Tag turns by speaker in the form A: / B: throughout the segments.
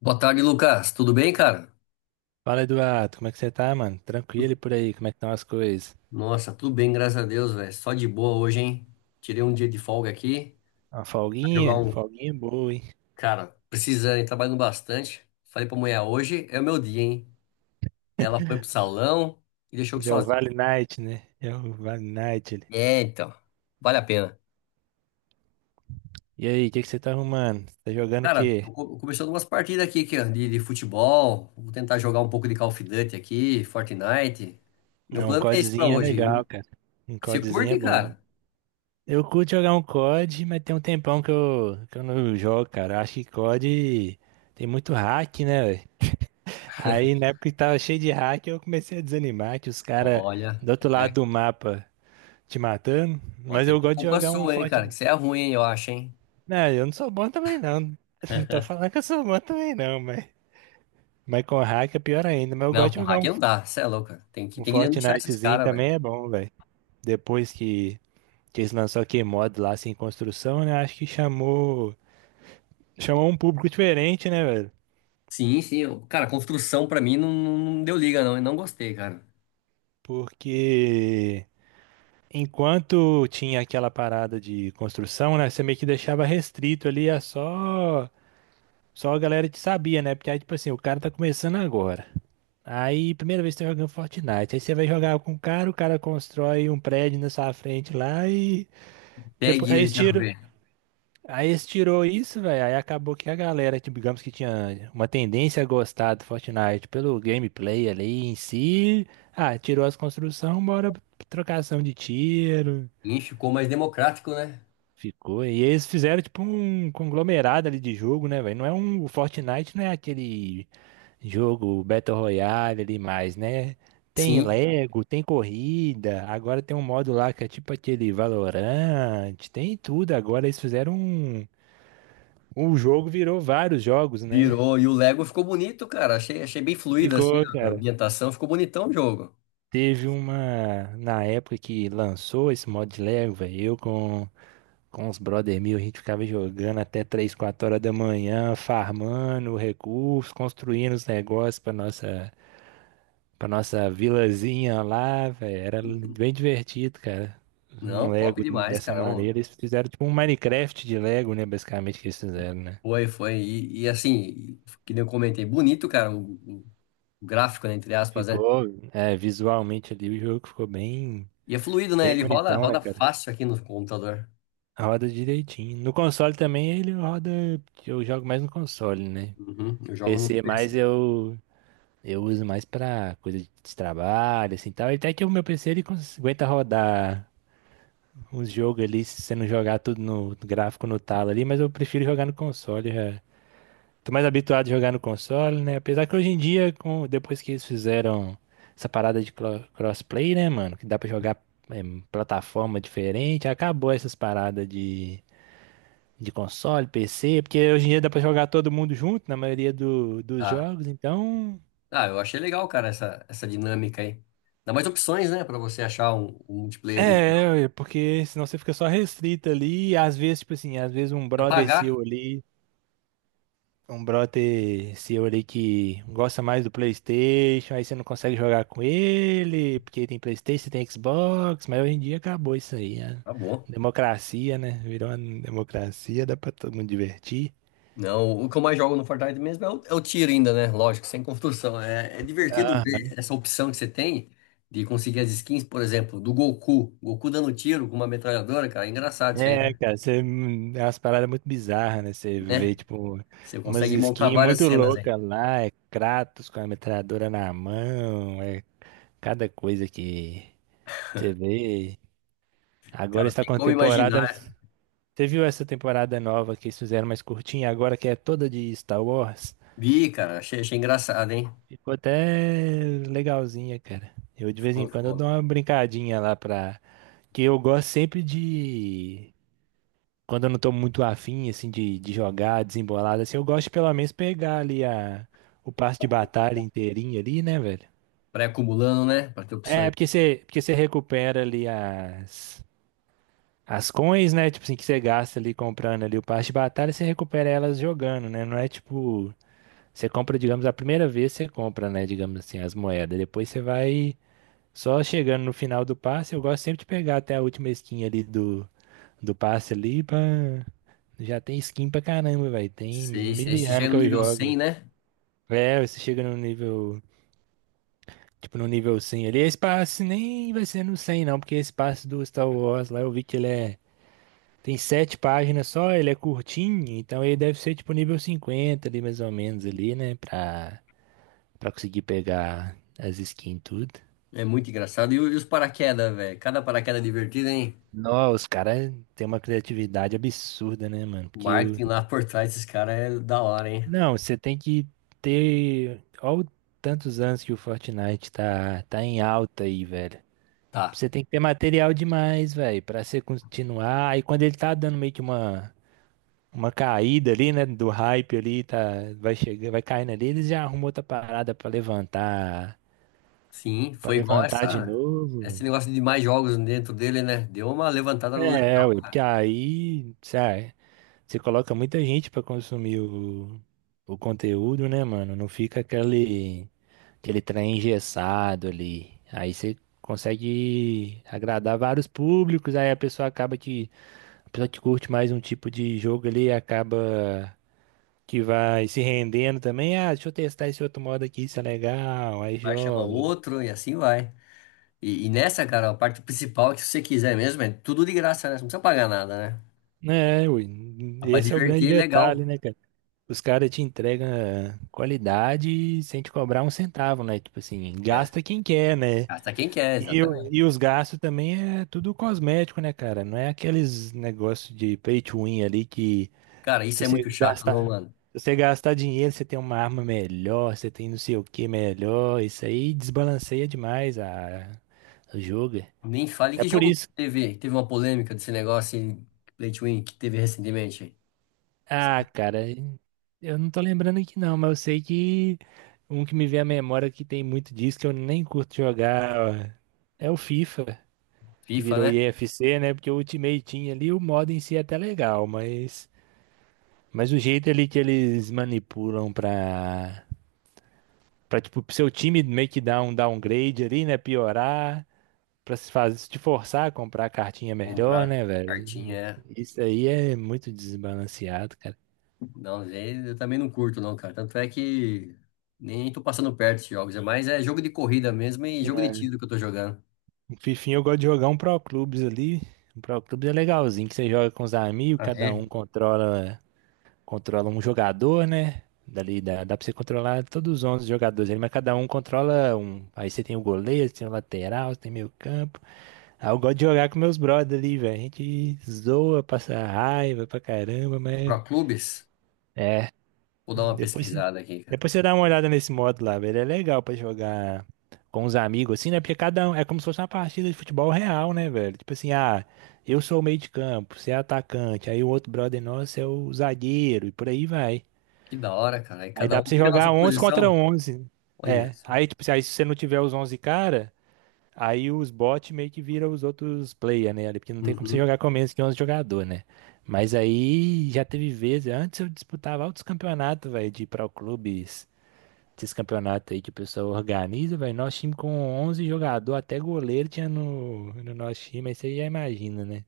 A: Boa tarde, Lucas. Tudo bem, cara?
B: Fala, Eduardo, como é que você tá, mano? Tranquilo e por aí, como é que estão as coisas?
A: Nossa, tudo bem, graças a Deus, velho. Só de boa hoje, hein? Tirei um dia de folga aqui.
B: Uma
A: Vai jogar
B: folguinha?
A: um.
B: Folguinha boa, hein?
A: Cara, precisando, hein? Trabalhando bastante. Falei pra mulher, hoje é o meu dia, hein? Ela foi pro salão e deixou eu
B: Já é o
A: sozinho.
B: Vale Night, né? Já é o Vale Night. Ele.
A: É, então. Vale a pena.
B: E aí, o que que você tá arrumando? Tá jogando o
A: Cara,
B: quê?
A: começando umas partidas aqui, aqui ó, de futebol. Vou tentar jogar um pouco de Call of Duty aqui, Fortnite. Meu
B: Ah, um
A: plano é esse pra
B: CODzinho é
A: hoje. E
B: legal, cara. Um
A: você
B: CODzinho é
A: curte,
B: bom, hein?
A: cara?
B: Eu curto jogar um code, mas tem um tempão que eu não jogo, cara. Eu acho que code tem muito hack, né, velho? Aí na época que tava cheio de hack, eu comecei a desanimar que os caras
A: Olha,
B: do outro lado
A: olha.
B: do mapa te matando.
A: Ó,
B: Mas
A: que é
B: eu gosto de
A: culpa
B: jogar um
A: sua, hein, cara, que
B: Fortnite.
A: você é ruim, hein, eu acho, hein.
B: Não, eu não sou bom também não. Não tô falando que eu sou bom também não, mas... Mas com hack é pior ainda. Mas eu
A: Não,
B: gosto
A: com
B: de jogar
A: hack
B: um,
A: não dá, você é louco, cara. Tem que,
B: um
A: tem que denunciar esses
B: Fortnitezinho
A: caras, velho.
B: também é bom, velho. Depois que eles lançaram aquele mod lá, sem construção, né? Acho que chamou... Chamou um público diferente, né, velho?
A: Sim, sim, cara, construção pra mim não, não deu liga, não, eu não gostei, cara.
B: Porque... Enquanto tinha aquela parada de construção, né? Você meio que deixava restrito ali a só... Só a galera que sabia, né? Porque aí, tipo assim, o cara tá começando agora. Aí, primeira vez que você tá jogando Fortnite. Aí você vai jogar com o cara constrói um prédio na sua frente lá e. Depois,
A: Pegue
B: aí
A: ele,
B: eles
A: quero
B: tiram.
A: ver.
B: Aí eles tirou isso, velho. Aí acabou que a galera, tipo, digamos que tinha uma tendência a gostar do Fortnite pelo gameplay ali em si. Ah, tirou as construções, bora pra trocação de tiro.
A: Ih, ficou mais democrático, né?
B: Ficou. E eles fizeram, tipo, um conglomerado ali de jogo, né, velho? Não é um. O Fortnite não é aquele jogo Battle Royale ali mais, né? Tem
A: Sim,
B: Lego, tem corrida, agora tem um modo lá que é tipo aquele Valorant, tem tudo. Agora eles fizeram um. O jogo virou vários jogos, né?
A: virou. E o Lego ficou bonito, cara, achei, achei bem fluido, assim,
B: Ficou,
A: a
B: cara.
A: ambientação, ficou bonitão o jogo.
B: Teve uma. Na época que lançou esse modo de Lego, velho, eu com os brother meu, a gente ficava jogando até 3 4 horas da manhã, farmando recursos, construindo os negócios pra nossa vilazinha lá, velho. Era bem divertido, cara. Um
A: Não, top
B: Lego
A: demais,
B: dessa
A: cara. Ô,
B: maneira. Eles fizeram tipo um Minecraft de Lego, né? Basicamente que eles fizeram, né?
A: foi, foi. E assim, que nem eu comentei, bonito, cara, o gráfico, né, entre aspas, né?
B: Ficou, é, visualmente ali o jogo ficou bem,
A: E é fluido, né?
B: bem
A: Ele roda,
B: bonitão, né,
A: roda
B: cara?
A: fácil aqui no computador.
B: Roda direitinho. No console também ele roda. Eu jogo mais no console, né?
A: Uhum, eu jogo no
B: PC
A: PC.
B: mais eu uso mais pra coisa de trabalho, assim, tal. Até que o meu PC ele aguenta rodar uns jogos ali, se você não jogar tudo no gráfico no talo ali, mas eu prefiro jogar no console. Já. Tô mais habituado a jogar no console, né? Apesar que hoje em dia, depois que eles fizeram essa parada de crossplay, né, mano? Que dá pra jogar em plataforma diferente, acabou essas paradas de console, PC, porque hoje em dia dá pra jogar todo mundo junto na maioria do, dos
A: Tá.
B: jogos, então.
A: Eu achei legal, cara, essa dinâmica aí. Dá mais opções, né, pra você achar um multiplayer
B: É,
A: ali legal.
B: é, porque senão você fica só restrito ali, e às vezes, tipo assim, às vezes um brother
A: Apagar,
B: seu ali. Um brother seu ali que gosta mais do PlayStation, aí você não consegue jogar com ele, porque tem PlayStation, tem Xbox, mas hoje em dia acabou isso aí. A
A: tá bom.
B: democracia, né? Virou uma democracia, dá pra todo mundo divertir.
A: Não, o que eu mais jogo no Fortnite mesmo é o tiro ainda, né? Lógico, sem construção. É, é divertido ver
B: Aham.
A: essa opção que você tem de conseguir as skins, por exemplo, do Goku. Goku dando tiro com uma metralhadora, cara. É engraçado isso aí,
B: É,
A: né?
B: cara, você, é umas paradas muito bizarras, né? Você
A: Né?
B: vê, tipo,
A: Você
B: umas
A: consegue montar
B: skins
A: várias
B: muito
A: cenas, né?
B: loucas lá, é Kratos com a metralhadora na mão, é cada coisa que você vê. Agora
A: Cara,
B: está
A: tem como
B: contemporânea.
A: imaginar.
B: Você viu essa temporada nova que eles fizeram mais curtinha, agora que é toda de Star Wars?
A: Vi, cara, achei, achei engraçado, hein?
B: Ficou até legalzinha, cara. Eu de vez em
A: Ficou,
B: quando eu
A: ficou
B: dou uma brincadinha lá pra. Que eu gosto sempre de. Quando eu não tô muito afim, assim, de jogar, desembolado, assim, eu gosto de pelo menos pegar ali a... o passe de batalha inteirinho ali, né, velho?
A: pré-acumulando, né? Pra ter
B: É,
A: opções.
B: porque você recupera ali as coins, né? Tipo assim, que você gasta ali comprando ali o passe de batalha, você recupera elas jogando, né? Não é tipo Você compra, digamos, a primeira vez você compra, né, digamos assim, as moedas. Depois você vai só chegando no final do passe. Eu gosto sempre de pegar até a última skin ali do passe ali pra... Já tem skin pra caramba, velho. Tem
A: Sei,
B: mil
A: sei.
B: e
A: Você
B: ano
A: chega
B: que
A: no
B: eu
A: nível
B: jogo,
A: 100
B: velho.
A: né?
B: É, você chega no nível, tipo, no nível 100 ali. Esse passe nem vai ser no 100 não, porque esse passe do Star Wars lá eu vi que ele é... Tem sete páginas só, ele é curtinho, então ele deve ser tipo nível 50 ali, mais ou menos, ali, né, pra... Pra conseguir pegar as skins e tudo.
A: É muito engraçado. E, e os paraquedas, velho? Cada paraquedas divertido, hein?
B: Nossa, os caras têm uma criatividade absurda, né, mano?
A: O
B: Porque eu...
A: marketing lá por trás desses caras é da hora, hein?
B: Não, você tem que ter... Olha tantos anos que o Fortnite tá em alta aí, velho.
A: Tá.
B: Você tem que ter material demais, velho, pra você continuar. Aí quando ele tá dando meio que uma caída ali, né, do hype ali, tá, vai chegando, vai caindo ali, eles já arrumam outra parada pra levantar,
A: Sim,
B: Pra
A: foi igual
B: levantar de
A: essa,
B: novo,
A: esse
B: velho.
A: negócio de mais jogos dentro dele, né? Deu uma levantada
B: É,
A: legal,
B: ué, porque
A: cara.
B: aí, sabe, Você coloca muita gente pra consumir o conteúdo, né, mano? Não fica aquele trem engessado ali. Aí você consegue agradar vários públicos, aí a pessoa acaba que, a pessoa que curte mais um tipo de jogo ali, acaba que vai se rendendo também. Ah, deixa eu testar esse outro modo aqui, isso é legal. Aí
A: Vai chama
B: joga.
A: outro e assim vai. E nessa, cara, a parte principal é que se você quiser mesmo, é tudo de graça, né? Você não precisa pagar nada, né?
B: É, ui,
A: Dá pra
B: esse é o grande
A: divertir, é
B: detalhe,
A: legal.
B: né, Os caras te entregam qualidade sem te cobrar um centavo, né? Tipo assim,
A: É.
B: gasta quem quer, né?
A: Gasta quem quer,
B: E,
A: exatamente.
B: e os gastos também é tudo cosmético, né, cara? Não é aqueles negócios de pay to win ali que
A: Cara, isso
B: se
A: é
B: você
A: muito chato, não,
B: gastar,
A: mano.
B: se você gastar dinheiro, você tem uma arma melhor, você tem não sei o que melhor. Isso aí desbalanceia demais a jogo.
A: Nem fale
B: É
A: que
B: por
A: jogo
B: isso
A: teve, teve uma polêmica desse negócio em Play to Win que teve recentemente.
B: Ah, cara, eu não tô lembrando aqui não, mas eu sei que um que me vem à memória que tem muito disso, que eu nem curto jogar, é o FIFA, que
A: FIFA,
B: virou
A: né?
B: IFC, né? Porque o Ultimate Team ali, o modo em si é até legal, mas o jeito ali que eles manipulam pra tipo, pro seu time meio que dar um downgrade ali, né? Piorar, pra se fazer, se te forçar a comprar a cartinha melhor,
A: Comprar
B: né,
A: cartinha,
B: velho?
A: é.
B: Isso aí é muito desbalanceado, cara.
A: Não, aí eu também não curto não, cara. Tanto é que nem tô passando perto de jogos, é mais é jogo de corrida mesmo e jogo de tiro que eu tô jogando.
B: O Fifinha eu gosto de jogar um Pro Clubes ali. Um Pro Clubes é legalzinho, que você joga com os amigos,
A: Ah,
B: cada
A: é?
B: um controla, um jogador, né? Dali dá pra você controlar todos os 11 jogadores ali, mas cada um controla um. Aí você tem o goleiro, você tem o lateral, você tem meio campo. Aí eu gosto de jogar com meus brothers ali, velho. A gente zoa, passa raiva pra caramba, mas
A: Pro Clubes? Vou dar uma
B: depois,
A: pesquisada aqui, cara.
B: depois você dá uma olhada nesse modo lá, velho. É legal pra jogar com os amigos, assim, né? Porque cada um é como se fosse uma partida de futebol real, né, velho? Tipo assim, ah, eu sou o meio de campo, você é atacante, aí o outro brother nosso é o zagueiro, e por aí vai.
A: Que da hora, cara. Aí
B: Aí
A: cada
B: dá pra
A: um
B: você
A: fica na sua
B: jogar 11 contra
A: posição.
B: 11
A: Olha
B: É.
A: só.
B: Aí, tipo assim, aí se você não tiver os 11 cara, aí os bots meio que viram os outros player, né? ali porque não tem como você
A: Uhum.
B: jogar com menos que 11 jogador, né? Mas aí já teve vezes, antes eu disputava altos campeonatos, velho, de pro clubes esses campeonatos aí que o pessoal organiza, velho. Nosso time com 11 jogador, até goleiro tinha no nosso time, aí você já imagina, né?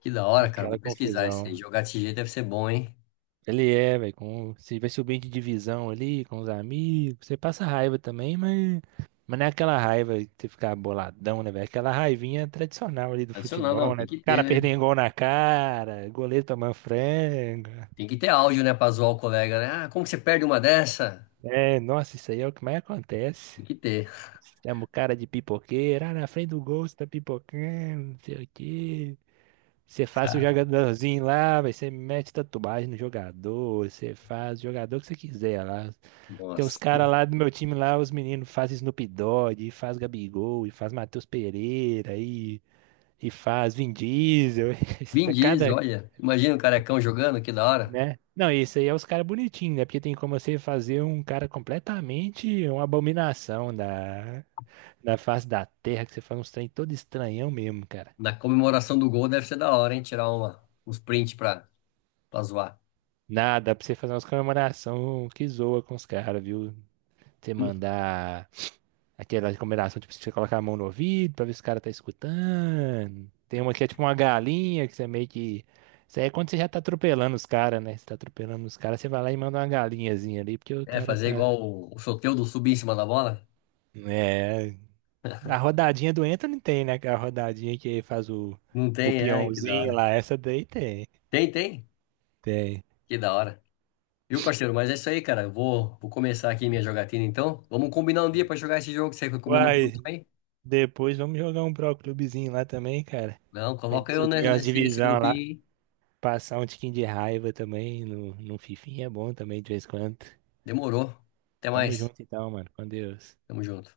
A: Que da hora, cara. Vou
B: Aquela
A: pesquisar isso aí.
B: confusão.
A: Jogar desse jeito deve ser bom, hein?
B: Ele é, velho, com você vai subindo de divisão ali com os amigos, você passa raiva também, mas não é aquela raiva que você ficar boladão, né, velho? É aquela raivinha tradicional ali do
A: Adicional, não,
B: futebol,
A: tem
B: né?
A: que ter,
B: Cara
A: né?
B: perdendo gol na cara, goleiro tomando frango.
A: Tem que ter áudio, né, pra zoar o colega, né? Ah, como que você perde uma dessa?
B: É, nossa, isso aí é o que mais acontece.
A: Tem que ter,
B: Chama o cara de pipoqueiro. Ah, na frente do gol você tá pipocando, não sei o quê. Você faz o
A: cara.
B: jogadorzinho lá, vai, você mete tatuagem no jogador, você faz o jogador que você quiser lá. Tem os
A: Nossa.
B: caras lá do meu time lá, os meninos fazem Snoop Dogg, e faz Gabigol, e faz Matheus Pereira, e faz Vin Diesel. Isso
A: Vin
B: tá
A: Diesel,
B: cada,
A: olha. Imagina o carecão jogando, que da hora.
B: né? Não, isso aí é os caras bonitinhos, né? Porque tem como você fazer um cara completamente uma abominação da, Na face da terra que você faz uns trem todo estranhão mesmo, cara.
A: Na comemoração do gol deve ser da hora, hein? Tirar uma, uns prints pra, pra zoar.
B: Nada, dá pra você fazer umas comemoração que zoa com os caras, viu? Você mandar aquela comemoração, tipo, você colocar a mão no ouvido pra ver se o cara tá escutando. Tem uma que é tipo uma galinha, que você meio que. Isso aí é quando você já tá atropelando os caras, né? Você tá atropelando os caras, você vai lá e manda uma galinhazinha ali, porque o
A: É,
B: cara
A: fazer
B: tá.
A: igual o Soteldo subir em cima da bola?
B: É. A rodadinha do entra não tem, né? A rodadinha que faz o,
A: Não
B: o
A: tem, ai, que da
B: peãozinho
A: hora.
B: lá, essa daí tem.
A: Tem, tem?
B: Tem.
A: Que da hora. Viu, parceiro? Mas é isso aí, cara. Eu vou começar aqui minha jogatina, então. Vamos combinar um dia pra jogar esse jogo que você recomendou pro grupo
B: Uai,
A: aí?
B: Depois vamos jogar um Pro Clubezinho lá também, cara.
A: Não,
B: Pra
A: coloca
B: gente subir umas
A: nesse, nesse
B: divisão lá,
A: grupinho, hein?
B: passar um tiquinho de raiva também no Fifinha é bom também de vez em quando.
A: Demorou. Até
B: Tamo
A: mais.
B: junto então, mano. Com Deus.
A: Tamo junto.